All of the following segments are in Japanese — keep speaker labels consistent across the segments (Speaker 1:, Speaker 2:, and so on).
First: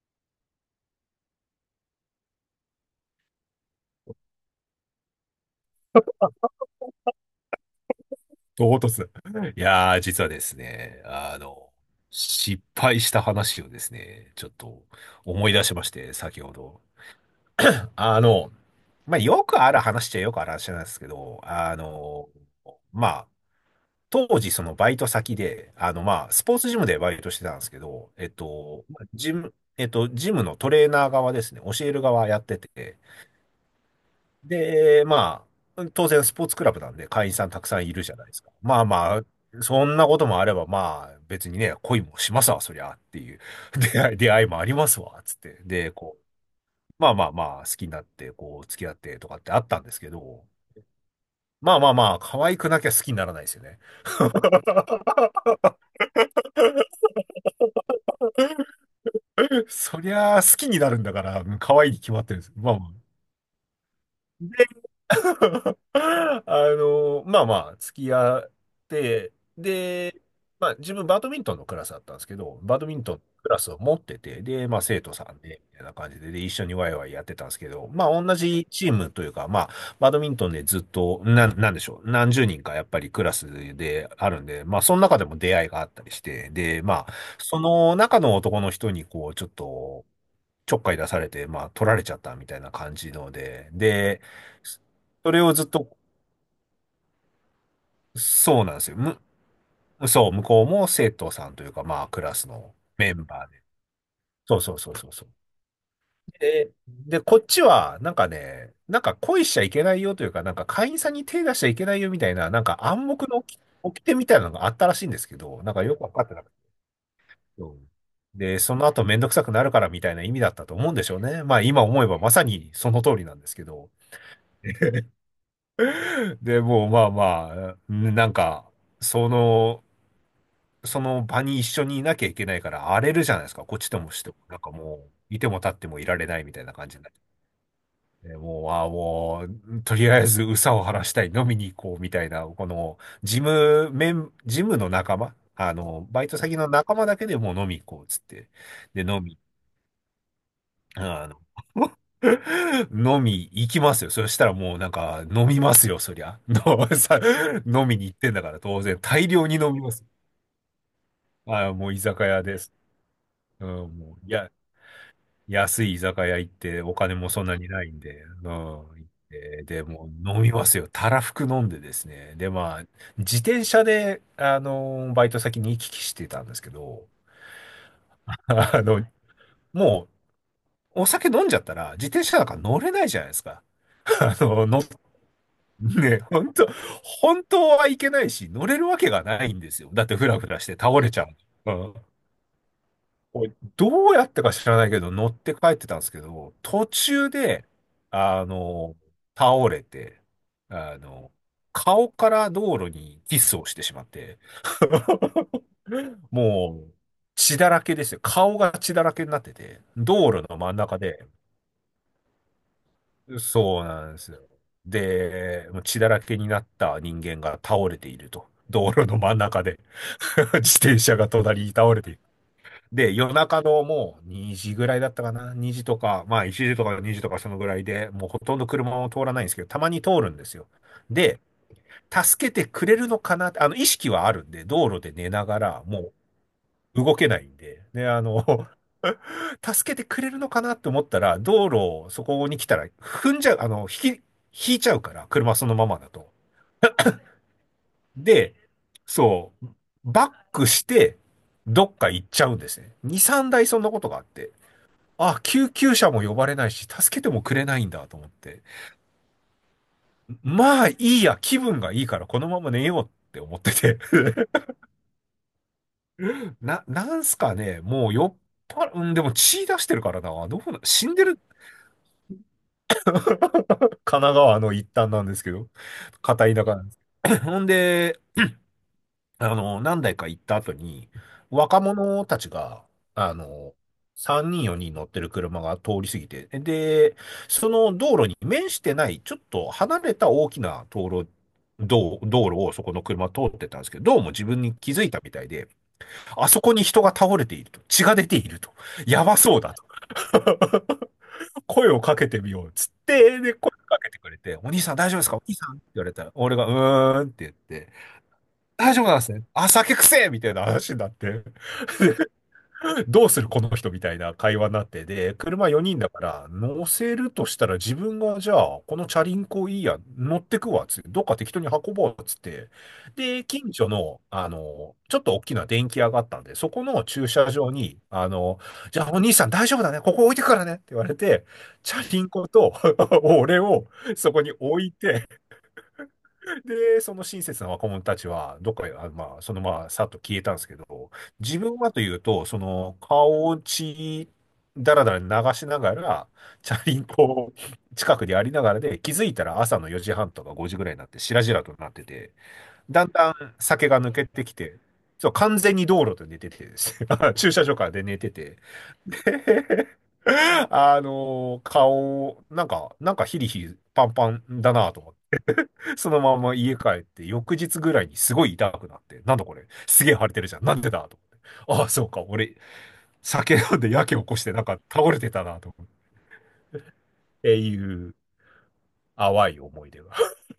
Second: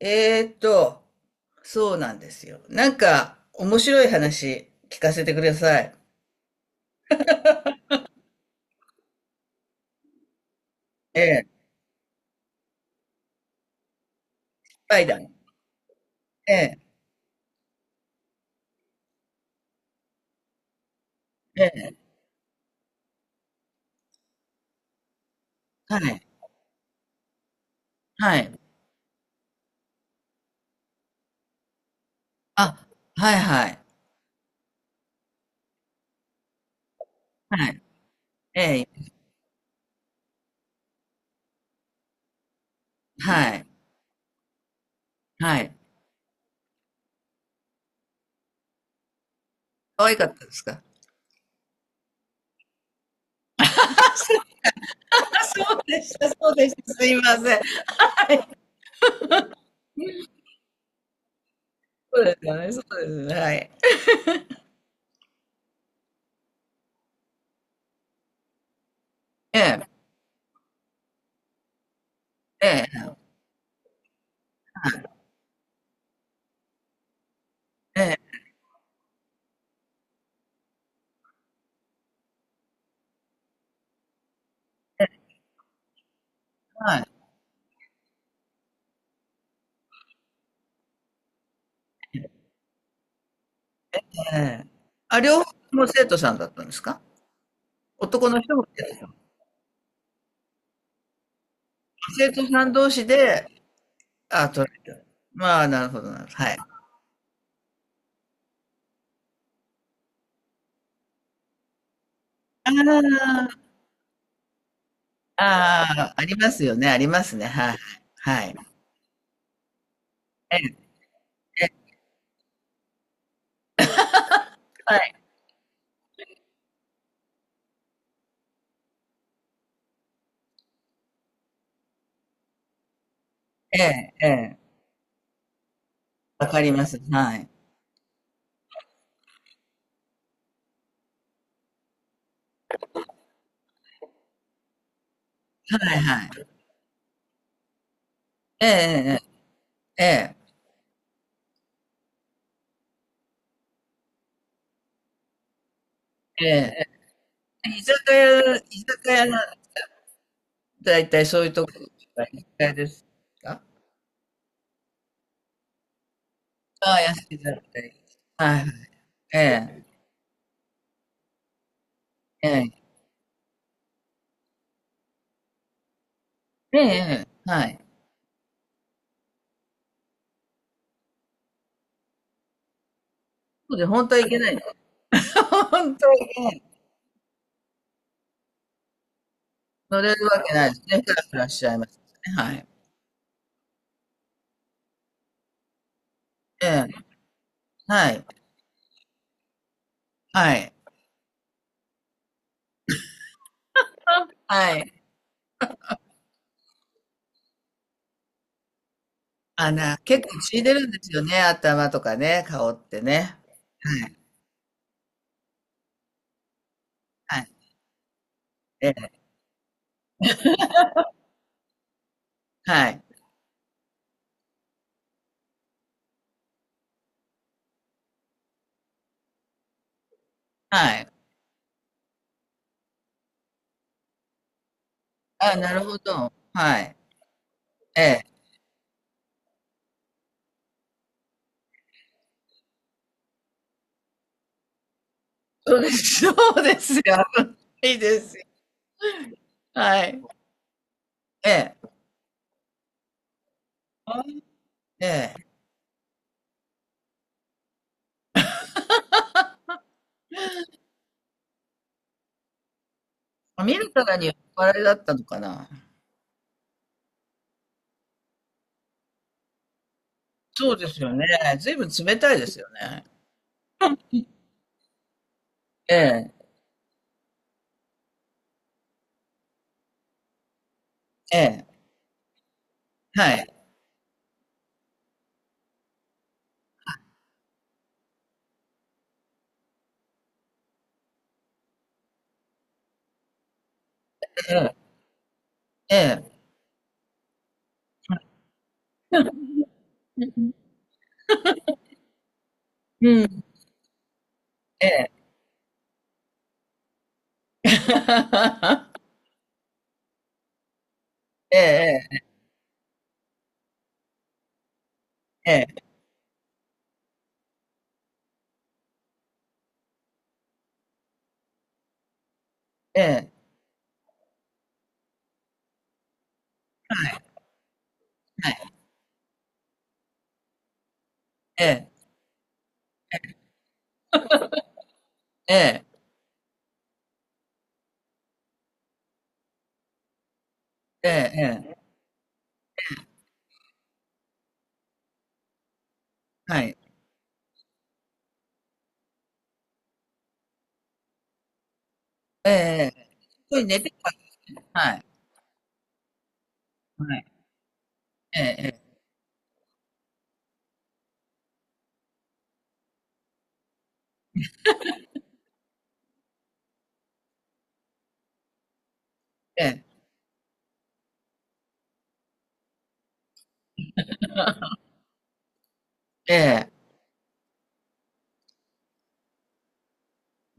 Speaker 1: えーっと、そうなんですよ。なんか、面白い話聞かせてください。
Speaker 2: 唐突。いやー、実はですね、
Speaker 1: ええ、
Speaker 2: 失敗した話をですね、ちょっ
Speaker 1: ス
Speaker 2: と
Speaker 1: パイダー。
Speaker 2: 思い出しまして、先ほ
Speaker 1: ええ、
Speaker 2: ど。あの、よくある話っちゃよくある話なんですけど、
Speaker 1: ええ、
Speaker 2: まあ、当時そのバイト先で、
Speaker 1: はい、
Speaker 2: スポーツジムでバイトしてたんですけど、えっ
Speaker 1: はい。
Speaker 2: と、ジム、えっと、ジムのトレーナー側ですね、教える側やって
Speaker 1: あ、
Speaker 2: て、
Speaker 1: はい、はい、
Speaker 2: で、まあ、当然スポーツクラブなんで会員さんたく
Speaker 1: は
Speaker 2: さ
Speaker 1: い、
Speaker 2: んいるじゃないですか。
Speaker 1: え
Speaker 2: まあ
Speaker 1: え、
Speaker 2: まあ、そんなこともあれば、まあ別にね、恋もしますわ、そりゃっていう
Speaker 1: はい、
Speaker 2: 出会いもありますわ、つっ
Speaker 1: は
Speaker 2: て。
Speaker 1: い。
Speaker 2: で、こう、まあまあまあ、好きになって、こう、付き合ってとかってあったんです
Speaker 1: 可
Speaker 2: け
Speaker 1: 愛かった
Speaker 2: ど、
Speaker 1: ですか？
Speaker 2: まあまあまあ、可愛くなきゃ好きにならないですよね。
Speaker 1: そうでした、そうでした。すいません。はい、
Speaker 2: そりゃあ好きになるんだから、可愛いに決
Speaker 1: そ
Speaker 2: ま
Speaker 1: う
Speaker 2: って
Speaker 1: で
Speaker 2: るん
Speaker 1: す
Speaker 2: です。
Speaker 1: よね、
Speaker 2: まあ
Speaker 1: そ
Speaker 2: まあ。
Speaker 1: うですね。はい。
Speaker 2: まあまあ、付き合って、
Speaker 1: ええ、
Speaker 2: で、まあ自分バドミントンのクラスだったんですけど、バ
Speaker 1: え
Speaker 2: ドミントン
Speaker 1: え、
Speaker 2: のクラスを持ってて、で、まあ生徒さんで、みたいな感じで、で、一緒にワイワイやってたんですけど、
Speaker 1: え
Speaker 2: ま
Speaker 1: え、
Speaker 2: あ同じチームというか、まあ、バドミントンでずっと、なんでしょう、何十人かやっぱりクラスであるんで、まあその
Speaker 1: ええ、
Speaker 2: 中でも出会いがあったりして、で、
Speaker 1: は
Speaker 2: まあ、
Speaker 1: い、
Speaker 2: その中の男の人にこう、ちょっかい出されて、まあ、取られちゃったみたいな感じので、で、
Speaker 1: ええ。あ、
Speaker 2: そ
Speaker 1: 両
Speaker 2: れ
Speaker 1: 方
Speaker 2: を
Speaker 1: と
Speaker 2: ずっ
Speaker 1: も
Speaker 2: と、
Speaker 1: 生徒さんだったんですか？男の人
Speaker 2: そう
Speaker 1: も
Speaker 2: なんで
Speaker 1: 生
Speaker 2: す
Speaker 1: 徒
Speaker 2: よ。
Speaker 1: さん。
Speaker 2: そう、向こうも生徒さんというか、まあ、ク
Speaker 1: 生
Speaker 2: ラ
Speaker 1: 徒
Speaker 2: ス
Speaker 1: さん
Speaker 2: の
Speaker 1: 同士
Speaker 2: メン
Speaker 1: で、
Speaker 2: バーで。
Speaker 1: あ、
Speaker 2: そう
Speaker 1: 取
Speaker 2: そうそ
Speaker 1: ら
Speaker 2: う
Speaker 1: れた。
Speaker 2: そうそう。
Speaker 1: まあ、なるほどなるほど。はい。
Speaker 2: で、で、こっちは、なんかね、なんか恋しちゃいけないよというか、なんか会員さんに手出しちゃいけないよみたいな、なんか暗黙の
Speaker 1: あ
Speaker 2: 起掟みたいなのがあったらしいんですけど、なんか
Speaker 1: あ、
Speaker 2: よくわ
Speaker 1: ああ、
Speaker 2: か
Speaker 1: あ
Speaker 2: って
Speaker 1: り
Speaker 2: なく
Speaker 1: ます
Speaker 2: て。
Speaker 1: よね、ありますね。
Speaker 2: う
Speaker 1: は
Speaker 2: ん。
Speaker 1: いはい。
Speaker 2: で、その後めんどくさくなるからみたいな意味だっ
Speaker 1: え
Speaker 2: たと思う
Speaker 1: え、
Speaker 2: んでしょうね。まあ
Speaker 1: え
Speaker 2: 今
Speaker 1: え、
Speaker 2: 思えばまさにその通りなんですけど。
Speaker 1: はい。
Speaker 2: で、もうまあまあ、ねなんか、その、その場に一緒にいなきゃいけないから荒れるじゃないですか。こ
Speaker 1: え
Speaker 2: っちとも
Speaker 1: え、
Speaker 2: し
Speaker 1: え
Speaker 2: ても。なん
Speaker 1: え。
Speaker 2: かもう、いても立ってもいられない
Speaker 1: わ
Speaker 2: み
Speaker 1: か
Speaker 2: たい
Speaker 1: り
Speaker 2: な
Speaker 1: ま
Speaker 2: 感じ
Speaker 1: す。
Speaker 2: になって。
Speaker 1: はい。
Speaker 2: でもう、ああ、もう、とりあえず、憂さを晴らしたい、飲みに行こう、みたいな、この、ジムの仲間、
Speaker 1: はいは
Speaker 2: バイ
Speaker 1: い。
Speaker 2: ト先の仲間だけでもう飲み行こう、つって。
Speaker 1: え
Speaker 2: で、
Speaker 1: え
Speaker 2: 飲み
Speaker 1: ええええ。
Speaker 2: あの 飲み行きますよ。そしたらもうなんか飲みますよ、そりゃ。
Speaker 1: え え。
Speaker 2: の
Speaker 1: ええ、
Speaker 2: さ
Speaker 1: 居
Speaker 2: 飲
Speaker 1: 酒
Speaker 2: みに行ってんだか
Speaker 1: 屋、
Speaker 2: ら
Speaker 1: 居
Speaker 2: 当
Speaker 1: 酒
Speaker 2: 然
Speaker 1: 屋
Speaker 2: 大
Speaker 1: の、
Speaker 2: 量に飲みます。
Speaker 1: だいたいそういうと
Speaker 2: あ
Speaker 1: こ
Speaker 2: ー、もう居
Speaker 1: が
Speaker 2: 酒
Speaker 1: 居
Speaker 2: 屋
Speaker 1: 酒
Speaker 2: です。
Speaker 1: 屋ですか？
Speaker 2: うん、もう、や、安い居酒屋行ってお
Speaker 1: ああ、
Speaker 2: 金
Speaker 1: 安
Speaker 2: も
Speaker 1: い
Speaker 2: そん
Speaker 1: だ
Speaker 2: な
Speaker 1: なっ
Speaker 2: にない
Speaker 1: て。
Speaker 2: んで、
Speaker 1: は
Speaker 2: うん、
Speaker 1: いはい。
Speaker 2: 行っ
Speaker 1: え
Speaker 2: て、で、
Speaker 1: え、
Speaker 2: もう飲みますよ。たらふく飲んでですね。
Speaker 1: え
Speaker 2: で、まあ、
Speaker 1: え。
Speaker 2: 自転車で、バイト先に行き来してたんですけ
Speaker 1: ええ
Speaker 2: ど、
Speaker 1: ええ、はい。
Speaker 2: あの、もう、お酒飲んじゃったら、自転車なんか乗れないじゃないですか。
Speaker 1: そうで、本当は い
Speaker 2: あ
Speaker 1: けない。
Speaker 2: の、
Speaker 1: 本当は
Speaker 2: ね、
Speaker 1: いけない。
Speaker 2: 本当はいけないし、乗れるわけがないんですよ。
Speaker 1: 乗
Speaker 2: だっ
Speaker 1: れ
Speaker 2: て
Speaker 1: る
Speaker 2: フラ
Speaker 1: わ
Speaker 2: フ
Speaker 1: け
Speaker 2: ラし
Speaker 1: ない
Speaker 2: て
Speaker 1: です
Speaker 2: 倒
Speaker 1: ね。
Speaker 2: れ
Speaker 1: ふ
Speaker 2: ち
Speaker 1: ら
Speaker 2: ゃ
Speaker 1: ふらしち
Speaker 2: う。う
Speaker 1: ゃいま
Speaker 2: ん、
Speaker 1: すね。はい。
Speaker 2: おいどうやってか知らないけど、乗って帰ってたんですけど、
Speaker 1: え
Speaker 2: 途
Speaker 1: え。
Speaker 2: 中で、
Speaker 1: はい。
Speaker 2: あの、倒れて、
Speaker 1: はい。
Speaker 2: あの、顔から道路にキスをしてしまって、
Speaker 1: はい。
Speaker 2: もう、血だらけですよ。顔が血だらけになって
Speaker 1: あ
Speaker 2: て、
Speaker 1: の、結
Speaker 2: 道
Speaker 1: 構
Speaker 2: 路の
Speaker 1: 血出
Speaker 2: 真ん
Speaker 1: るんで
Speaker 2: 中
Speaker 1: すよ
Speaker 2: で、
Speaker 1: ね、頭とかね、顔ってね。
Speaker 2: そう
Speaker 1: は
Speaker 2: なん
Speaker 1: い。
Speaker 2: ですよ。で、もう血だらけになった人
Speaker 1: は
Speaker 2: 間
Speaker 1: い。
Speaker 2: が倒れていると。道
Speaker 1: ええ。
Speaker 2: 路の真ん中で 自転車が隣に倒れている。
Speaker 1: はい。
Speaker 2: で、夜中のもう2時ぐらいだったかな？ 2 時とか、まあ1時とか2時とかそのぐらいで、もうほとんど車も通らないんですけど、たまに通るんですよ。
Speaker 1: はい。
Speaker 2: で、助けてくれるのかなって、意識はあるんで、道路で寝な
Speaker 1: あ、
Speaker 2: が
Speaker 1: なる
Speaker 2: ら、
Speaker 1: ほ
Speaker 2: も
Speaker 1: ど。はい。
Speaker 2: う動けないんで、
Speaker 1: え
Speaker 2: で、
Speaker 1: え。
Speaker 2: 助けてくれるのかなって思ったら、道路をそこに来たら踏んじゃう、引いちゃうから、車その
Speaker 1: そう
Speaker 2: ま
Speaker 1: で
Speaker 2: まだ
Speaker 1: す。そ
Speaker 2: と。
Speaker 1: うですよ。危ないですよ。
Speaker 2: で、そう、
Speaker 1: はい。
Speaker 2: バックして、
Speaker 1: え
Speaker 2: ど
Speaker 1: え。
Speaker 2: っか行っちゃうんですね。2、3台そんなことがあって。
Speaker 1: ええ。
Speaker 2: あ、救急車も呼ばれないし、助けてもくれないんだと思って。まあいいや、気分がいいからこのまま寝ようって思っ
Speaker 1: 見
Speaker 2: て
Speaker 1: る
Speaker 2: て。
Speaker 1: からに酔っ 払いだったのかな？
Speaker 2: なんすかね、もう酔っ払、うん、でも血出してるからな。どう
Speaker 1: そう
Speaker 2: な、
Speaker 1: です
Speaker 2: 死
Speaker 1: よ
Speaker 2: ん
Speaker 1: ね。
Speaker 2: でる、
Speaker 1: ずいぶん冷たいですよね。
Speaker 2: 神奈川の一端なんですけど、
Speaker 1: ええ。
Speaker 2: 片田舎なんです。ほんで、何台か行った後に、
Speaker 1: ええ。
Speaker 2: 若者たちが、あ
Speaker 1: はい。
Speaker 2: の、3人4人乗ってる車が通り過ぎて、で、その道路に面してない、ちょっと離れた大きな道路、道路をそこの車通ってたんですけど、どうも自
Speaker 1: え
Speaker 2: 分に
Speaker 1: え。
Speaker 2: 気づいたみたいで、
Speaker 1: ええ。
Speaker 2: あそこに人が倒れていると、血が出ていると、やばそうだと。声をかけてみようっつっ
Speaker 1: う
Speaker 2: て、
Speaker 1: ん。
Speaker 2: で、声をかけてくれて、お兄
Speaker 1: え
Speaker 2: さん大
Speaker 1: え。
Speaker 2: 丈夫ですかお兄さんって言われたら、俺がうーんって言って、大丈夫なんですね。あ、酒くせえみたいな話になって、
Speaker 1: えええ
Speaker 2: どうするこの人みたいな会話になって、で、
Speaker 1: え
Speaker 2: 車4人だから、乗せるとしたら自分が、じゃあ、このチャリンコいいや、乗ってくわ、つって、どっか適当に運ぼう、つって。
Speaker 1: ええ。ええ。
Speaker 2: で、近所の、ちょっと大きな電気屋があったんで、そこの駐車場に、
Speaker 1: はい。
Speaker 2: じゃあお兄さん大丈夫だね、ここ置いてくからね、って言われて、
Speaker 1: ええ、
Speaker 2: チャリンコと 俺をそこに置いて、
Speaker 1: ええ、
Speaker 2: で、その親切な若者たちは、どっかへ、あ、まあ、そのまま、さっと消えたんですけ
Speaker 1: え
Speaker 2: ど、
Speaker 1: ええ
Speaker 2: 自分
Speaker 1: え、
Speaker 2: はというと、その、顔を血だらだら流しながら、
Speaker 1: は
Speaker 2: チ
Speaker 1: い。
Speaker 2: ャリンコを近くにありながらで、気づいたら朝の4時半とか5時ぐらいになって、しらじらとなってて、
Speaker 1: えええ
Speaker 2: だん
Speaker 1: え。
Speaker 2: だん
Speaker 1: 寝
Speaker 2: 酒
Speaker 1: て
Speaker 2: が
Speaker 1: か
Speaker 2: 抜けてきて、
Speaker 1: ら、はい、
Speaker 2: そう、完全に道路で寝ててです
Speaker 1: は
Speaker 2: ね、
Speaker 1: い。
Speaker 2: 駐車場からで寝てて、
Speaker 1: ええ
Speaker 2: あの顔、なんか、なんかヒリヒリパンパンだなと思っそのまま家帰って、翌日ぐらいにすごい痛くなって、なんだこ
Speaker 1: え
Speaker 2: れ、
Speaker 1: え、
Speaker 2: すげえ腫れてるじゃん。なんでだと思って。ああ、そうか、俺、酒飲んでやけ起こして、なんか倒れてたな、と思って。
Speaker 1: ええ、ええ。
Speaker 2: っていう、淡い思い出が。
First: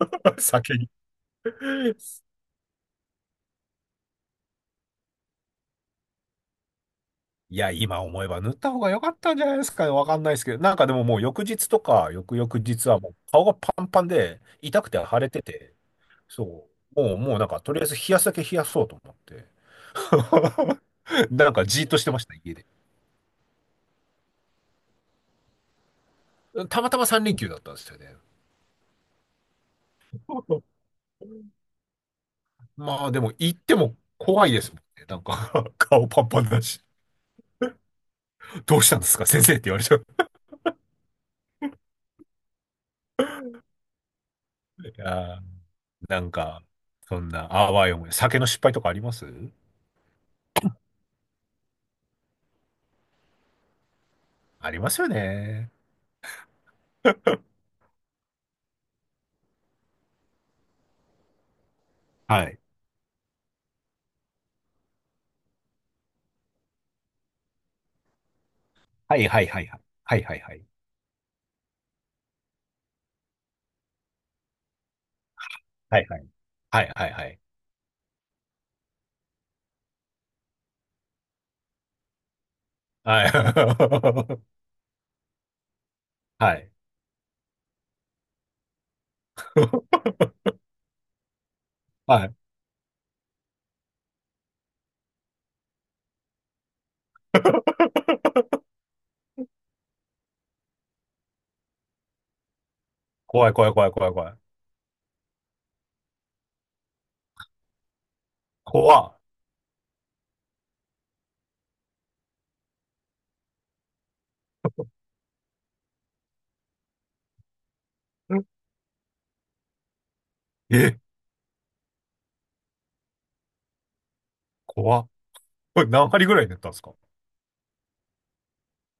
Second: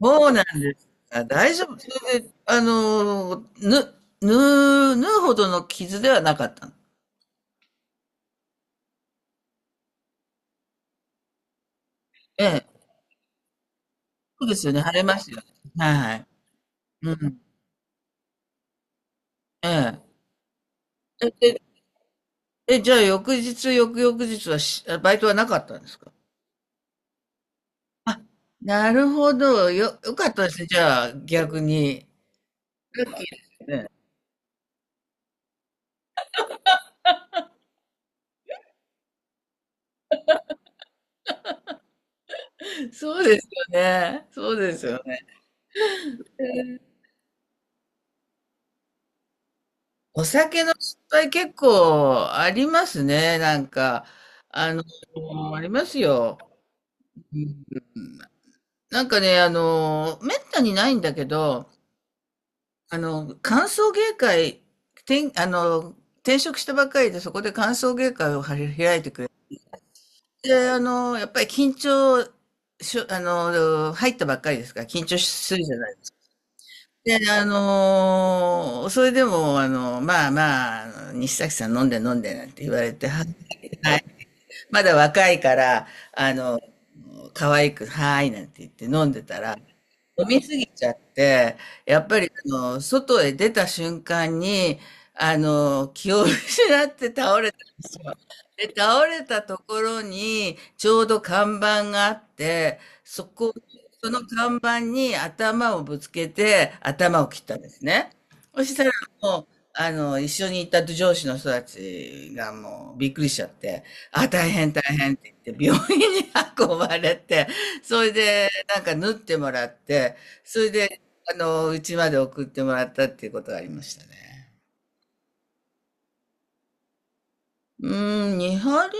Speaker 1: そう なん
Speaker 2: 酒に。
Speaker 1: だ、大丈夫。それで、あの、ぬ縫う縫うほどの傷ではなかったの？
Speaker 2: いや、今思えば塗った方が良かったんじゃないですかね。わかんないですけど。なんかでももう翌日とか、翌
Speaker 1: え
Speaker 2: 々
Speaker 1: え、
Speaker 2: 日はもう顔がパンパンで、
Speaker 1: そうですよ
Speaker 2: 痛
Speaker 1: ね、
Speaker 2: く
Speaker 1: 腫れ
Speaker 2: て
Speaker 1: ま
Speaker 2: 腫れ
Speaker 1: すよ
Speaker 2: て
Speaker 1: ね。
Speaker 2: て、
Speaker 1: はいはい。
Speaker 2: そう。
Speaker 1: う
Speaker 2: もう、も
Speaker 1: ん。
Speaker 2: うなんか、とりあえず冷やすだけ冷やそうと思って。
Speaker 1: ええ。
Speaker 2: なん
Speaker 1: え、
Speaker 2: かじーっとしてました、家で。
Speaker 1: え、え、じゃあ翌日、翌々日はバイトはなかったんですか？
Speaker 2: たまたま三連休だったんですよね。
Speaker 1: あ、なるほど。良かったですね、じ ゃあ、逆に。ラ
Speaker 2: ま
Speaker 1: ッ
Speaker 2: あで
Speaker 1: キー
Speaker 2: も行っ
Speaker 1: です
Speaker 2: て
Speaker 1: ね。
Speaker 2: も怖いですもんね。なんか 顔パンパンだし。どうしたんですか先生って言われちゃっ
Speaker 1: そうですよね。そうですよ
Speaker 2: て。
Speaker 1: ね。
Speaker 2: あーなんか、そんな、あわよも、酒の失敗とかあります
Speaker 1: お酒の失敗結構ありますね、なんか。
Speaker 2: あ
Speaker 1: あ
Speaker 2: り
Speaker 1: の、
Speaker 2: ますよ
Speaker 1: あり
Speaker 2: ね。
Speaker 1: ますよ。うん、なんかね、あの、めったにないんだけど、
Speaker 2: はい。
Speaker 1: あの、歓送迎会、あの、転職したばっかりで、そこで歓送迎会を開いて
Speaker 2: は
Speaker 1: くれ
Speaker 2: い
Speaker 1: て、
Speaker 2: はいはいはい。はいはいはい。
Speaker 1: で、あの、やっぱり緊張しょ、あの、入ったばっかりですから、緊張するじゃない。
Speaker 2: はいはい。はいはい
Speaker 1: で、
Speaker 2: はい。
Speaker 1: あのー、それでも、あの、まあまあ、あの、西崎さん飲んで飲んでなんて言われて、は
Speaker 2: は
Speaker 1: い、は
Speaker 2: い。
Speaker 1: い、まだ若いから、あの、可愛く、はーいなんて言って飲んでた ら、
Speaker 2: は
Speaker 1: 飲み
Speaker 2: い。
Speaker 1: すぎちゃって、や っぱ
Speaker 2: は
Speaker 1: り、
Speaker 2: い。
Speaker 1: あの、外へ出た瞬間に、あの、気を失って倒れで、倒れたところに、ちょうど看板があって、
Speaker 2: 怖い怖い怖い怖
Speaker 1: そ
Speaker 2: い
Speaker 1: の
Speaker 2: 怖い。
Speaker 1: 看板に頭をぶつけて、頭を切ったんですね。そしたら
Speaker 2: 怖
Speaker 1: もう、あの、一緒にいた上司の人たちがもうびっくりしちゃって、あ、大変大変って言って、病院に 運ばれて、それ
Speaker 2: っ。
Speaker 1: で、なんか縫ってもらって、それで、
Speaker 2: え、
Speaker 1: あの、うちまで送ってもらったっていうことがありましたね。
Speaker 2: 怖っ。これ何針ぐらい塗ったんですか？
Speaker 1: うーん、2針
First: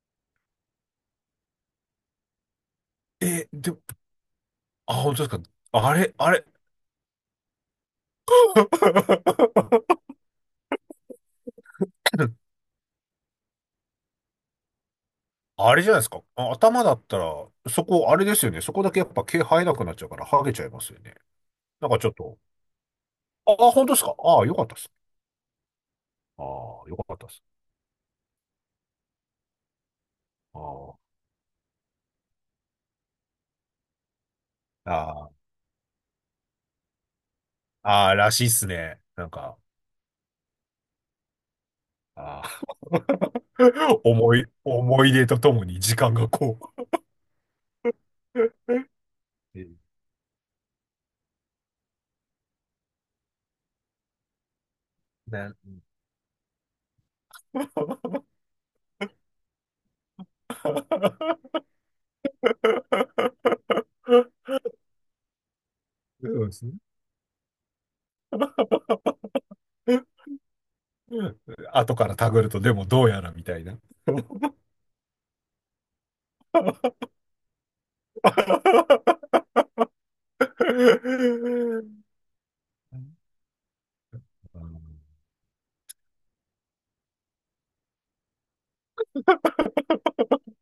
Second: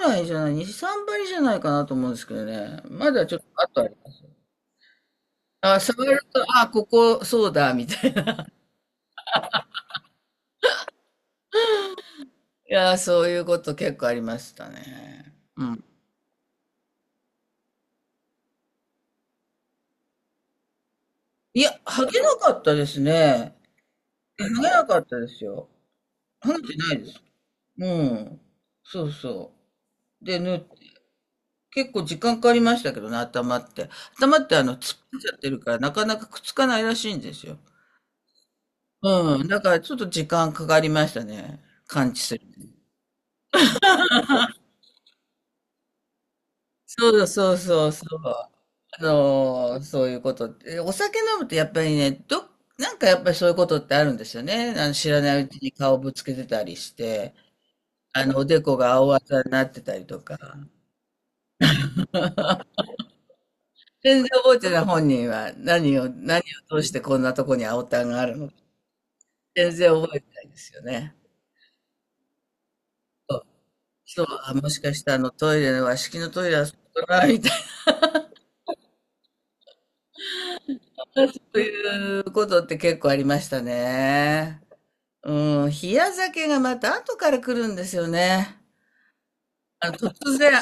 Speaker 1: ぐらいじゃない、2、3針じゃないかなと思うんですけどね。まだちょっと
Speaker 2: え、
Speaker 1: あ
Speaker 2: で
Speaker 1: と
Speaker 2: も、
Speaker 1: あります。
Speaker 2: あ、本当ですか。
Speaker 1: あ、
Speaker 2: あ
Speaker 1: 触
Speaker 2: れ、
Speaker 1: る
Speaker 2: あ
Speaker 1: と、
Speaker 2: れ。
Speaker 1: あ、ここ、そうだ、みたいな。いやー、そういうこと結構ありましたね。う
Speaker 2: あれ
Speaker 1: ん。
Speaker 2: じゃないですか。あ、頭だったら、そこ、あれですよね。そこだけやっぱ毛生えなくなっちゃうから、ハゲちゃいますよね。
Speaker 1: いや、
Speaker 2: なんかち
Speaker 1: 剥
Speaker 2: ょっ
Speaker 1: げな
Speaker 2: と。
Speaker 1: かったです
Speaker 2: あ、
Speaker 1: ね。
Speaker 2: あ、本当ですか。あ
Speaker 1: い
Speaker 2: あ、
Speaker 1: や剥
Speaker 2: よ
Speaker 1: げ
Speaker 2: かったっ
Speaker 1: な
Speaker 2: す。
Speaker 1: かったですよ。
Speaker 2: あ
Speaker 1: 剥げて
Speaker 2: あ、
Speaker 1: な
Speaker 2: よ
Speaker 1: いで
Speaker 2: かっ
Speaker 1: す。
Speaker 2: たっす。
Speaker 1: うん。そうそう。で、縫って、
Speaker 2: あ
Speaker 1: 結構時間かかりましたけどね、頭って。頭ってあの、
Speaker 2: あ、
Speaker 1: 突っ張っち
Speaker 2: あ
Speaker 1: ゃってるから、なかなかくっつかないらしいんですよ。
Speaker 2: あ、ああらしいっすね。なん
Speaker 1: うん。
Speaker 2: か、
Speaker 1: だからちょっと時間かかりましたね。完治する。
Speaker 2: ああ。 思い出とともに時間がこう。
Speaker 1: そうそうそうそう。あ
Speaker 2: え
Speaker 1: のー、そういうことって。お酒飲むとやっぱりね、なんかやっぱりそういうことってあるんですよね。あの、知らないうち
Speaker 2: な、
Speaker 1: に顔 ぶつけてたりして、あの、おでこが青あざになってたりとか。全然覚えてない、本人は何を、
Speaker 2: そ
Speaker 1: 何を
Speaker 2: うですね。
Speaker 1: 通してこんなとこに青たんがあるのか全然覚えてないですよね。
Speaker 2: うん。後からたぐると、でもどうやら
Speaker 1: そ
Speaker 2: み
Speaker 1: う、
Speaker 2: たいな。
Speaker 1: そう、あ、もしかしたらあのトイレの和式のトイレはそこだな、そう
Speaker 2: うん。
Speaker 1: いうことって結構ありましたね。うん、冷や酒がまた後から来るんですよね。あの、突然、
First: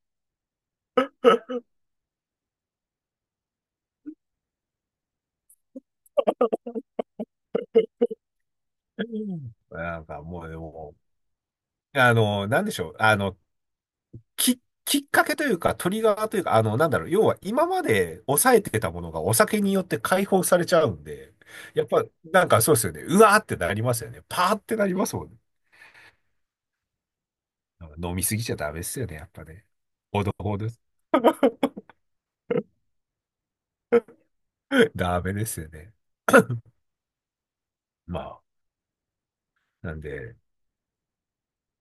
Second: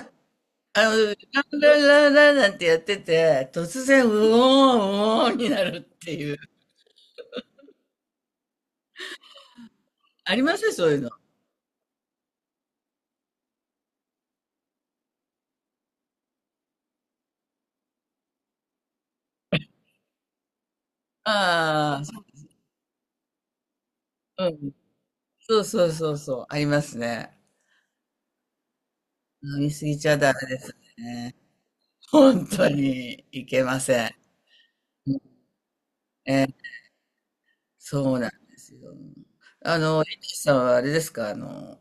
Speaker 1: あの、ランランランランなんてやってて、突然、うおー、うおーになるっていう。
Speaker 2: なんか
Speaker 1: あり
Speaker 2: もう
Speaker 1: ま
Speaker 2: で
Speaker 1: すそうい
Speaker 2: も、
Speaker 1: うの。
Speaker 2: あの、なんでしょう。あの、き、きっかけというか、トリガーというか、あの、なんだろう。要は今まで抑えてたものがお酒によって解放されちゃうんで、やっ
Speaker 1: あ
Speaker 2: ぱ、なんかそうですよね。うわーってなりますよね。パ
Speaker 1: あ、う
Speaker 2: ーっ
Speaker 1: ん。
Speaker 2: てなりますもんね。
Speaker 1: そうそうそうそう、ありますね。
Speaker 2: 飲みすぎちゃダメですよね。やっぱ
Speaker 1: 飲
Speaker 2: ね。
Speaker 1: みすぎちゃ
Speaker 2: ほ
Speaker 1: ダ
Speaker 2: ど
Speaker 1: メ
Speaker 2: ほ
Speaker 1: で
Speaker 2: どで
Speaker 1: す
Speaker 2: す。
Speaker 1: ね。本当にいけません。う
Speaker 2: ダ
Speaker 1: ん、
Speaker 2: メですよね。
Speaker 1: えそう
Speaker 2: ま
Speaker 1: なんですよ。あ
Speaker 2: あ、な
Speaker 1: の、
Speaker 2: ん
Speaker 1: エッチ
Speaker 2: で、
Speaker 1: さんはあれですか、あの、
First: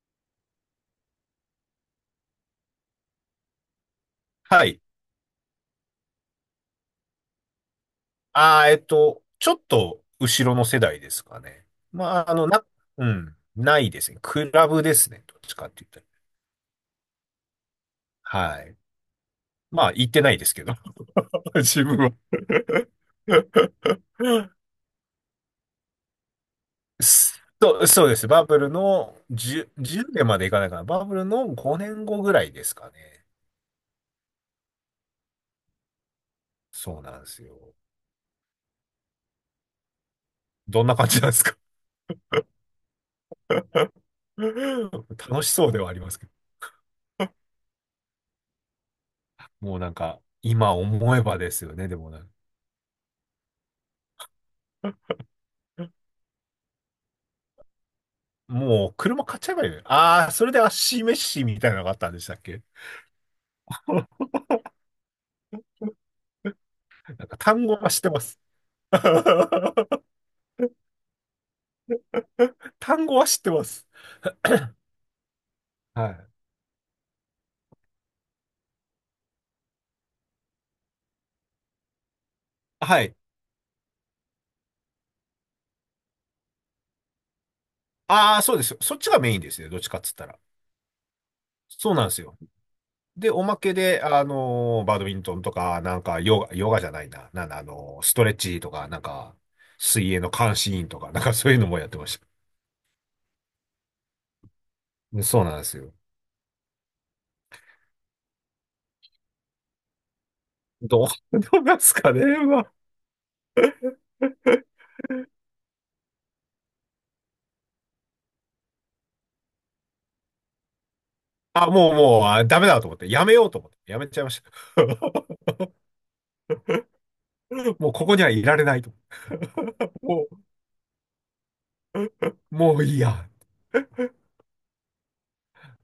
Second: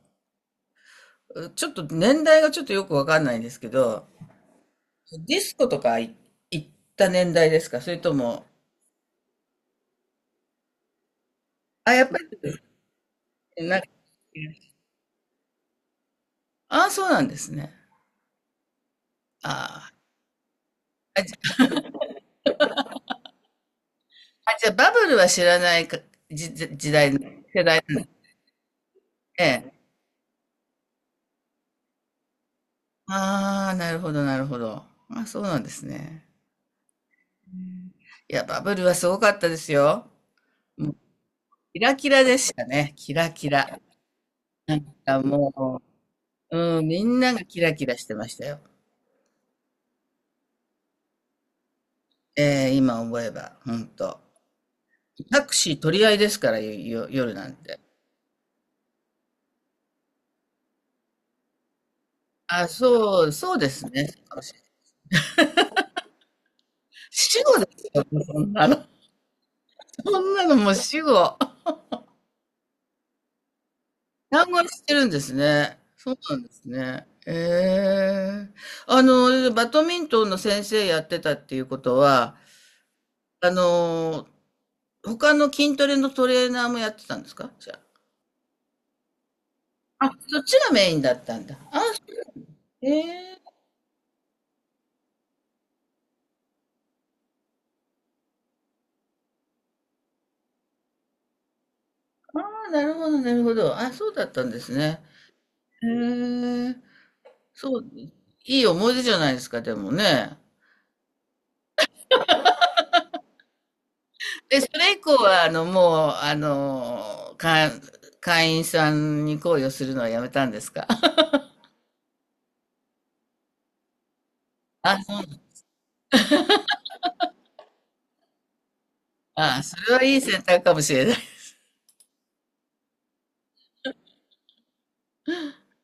Speaker 1: ちょっと年代がちょっとよくわかんないんですけど、
Speaker 2: はい。
Speaker 1: ディスコとか行った年代ですか、それとも？
Speaker 2: ああ、ちょっと後ろの世代ですかね。
Speaker 1: あ、やっぱ
Speaker 2: まあ、うん、
Speaker 1: り、な
Speaker 2: な
Speaker 1: んか、
Speaker 2: いですね。クラブですね。どっちかって言った
Speaker 1: ああ、そうなんですね。
Speaker 2: ら。はい。ま
Speaker 1: あ
Speaker 2: あ、行ってないですけど、
Speaker 1: あ、
Speaker 2: 自分は。
Speaker 1: あじゃあバブルは知らないか、時代、世
Speaker 2: そ
Speaker 1: 代
Speaker 2: う、
Speaker 1: な
Speaker 2: そ
Speaker 1: ん
Speaker 2: うです。バブルの
Speaker 1: で、
Speaker 2: 10、年までいかないかな。バブルの5年後ぐらいですかね。
Speaker 1: ああ、なるほど、なるほど。あ、そうなんですね。
Speaker 2: そうなんですよ。
Speaker 1: いや、バブルはすごかったですよ。
Speaker 2: どん
Speaker 1: もう、
Speaker 2: な感じなんですか？
Speaker 1: キラキラでしたね。キラキラ。なんか
Speaker 2: 楽しそうで
Speaker 1: も
Speaker 2: はありますけど。
Speaker 1: う、うん、みんながキラキラしてましたよ。
Speaker 2: もうなんか、今思えばですよね、でもなんか。
Speaker 1: 今思えば、ほんと。タクシー取り合いですから、夜なんて。
Speaker 2: もう車買っちゃえばいいのよ。ああ、それで足飯みたいなのがあったんでしたっけ？
Speaker 1: あ、そう、そうですね。そうかもしれない。
Speaker 2: なんか
Speaker 1: 死語
Speaker 2: 単
Speaker 1: で
Speaker 2: 語
Speaker 1: す
Speaker 2: は知っ
Speaker 1: よ、
Speaker 2: てま
Speaker 1: そ
Speaker 2: す。
Speaker 1: んなの。そんなのもう死語。
Speaker 2: 単語は知ってます。
Speaker 1: 単語にしてるんですね。そ
Speaker 2: は
Speaker 1: う
Speaker 2: い。
Speaker 1: なんですね。ええ、あの、バドミントンの先生やってたっていうことは、
Speaker 2: はい。
Speaker 1: あの、他の筋トレのトレーナーもやってたんですか、じゃ
Speaker 2: ああ、そうですよ。そっちがメインですね。どっちかっ
Speaker 1: あ？あ、
Speaker 2: つった
Speaker 1: そ
Speaker 2: ら。
Speaker 1: っちがメインだったんだ。あ、
Speaker 2: そうなんですよ。
Speaker 1: え
Speaker 2: で、おま
Speaker 1: え、
Speaker 2: けで、あのーバドミントンとか、なんか、ヨガ、ヨガじゃないな。なんだ、あのーストレッチとか、なんか、水泳の監視員とか、なんかそういうのもやってまし
Speaker 1: ああ、なるほど、なるほど。あ、そうだったんですね。
Speaker 2: た。そうなんです
Speaker 1: へ
Speaker 2: よ。
Speaker 1: え。そう、いい思い出じゃないですか、でもね。
Speaker 2: どうなんですかね、まあ。
Speaker 1: で、それ以降は、あの、もう、あの、会員さんに行為をするのはやめたんですか？
Speaker 2: あ、もう、もう、あ、ダメだと思って、やめようと思って、やめちゃいました。
Speaker 1: あ、そ う。
Speaker 2: もうここにはいられないと
Speaker 1: あ、それはいい
Speaker 2: 思っ
Speaker 1: 選
Speaker 2: て。
Speaker 1: 択かもしれない。
Speaker 2: もう、もういいや。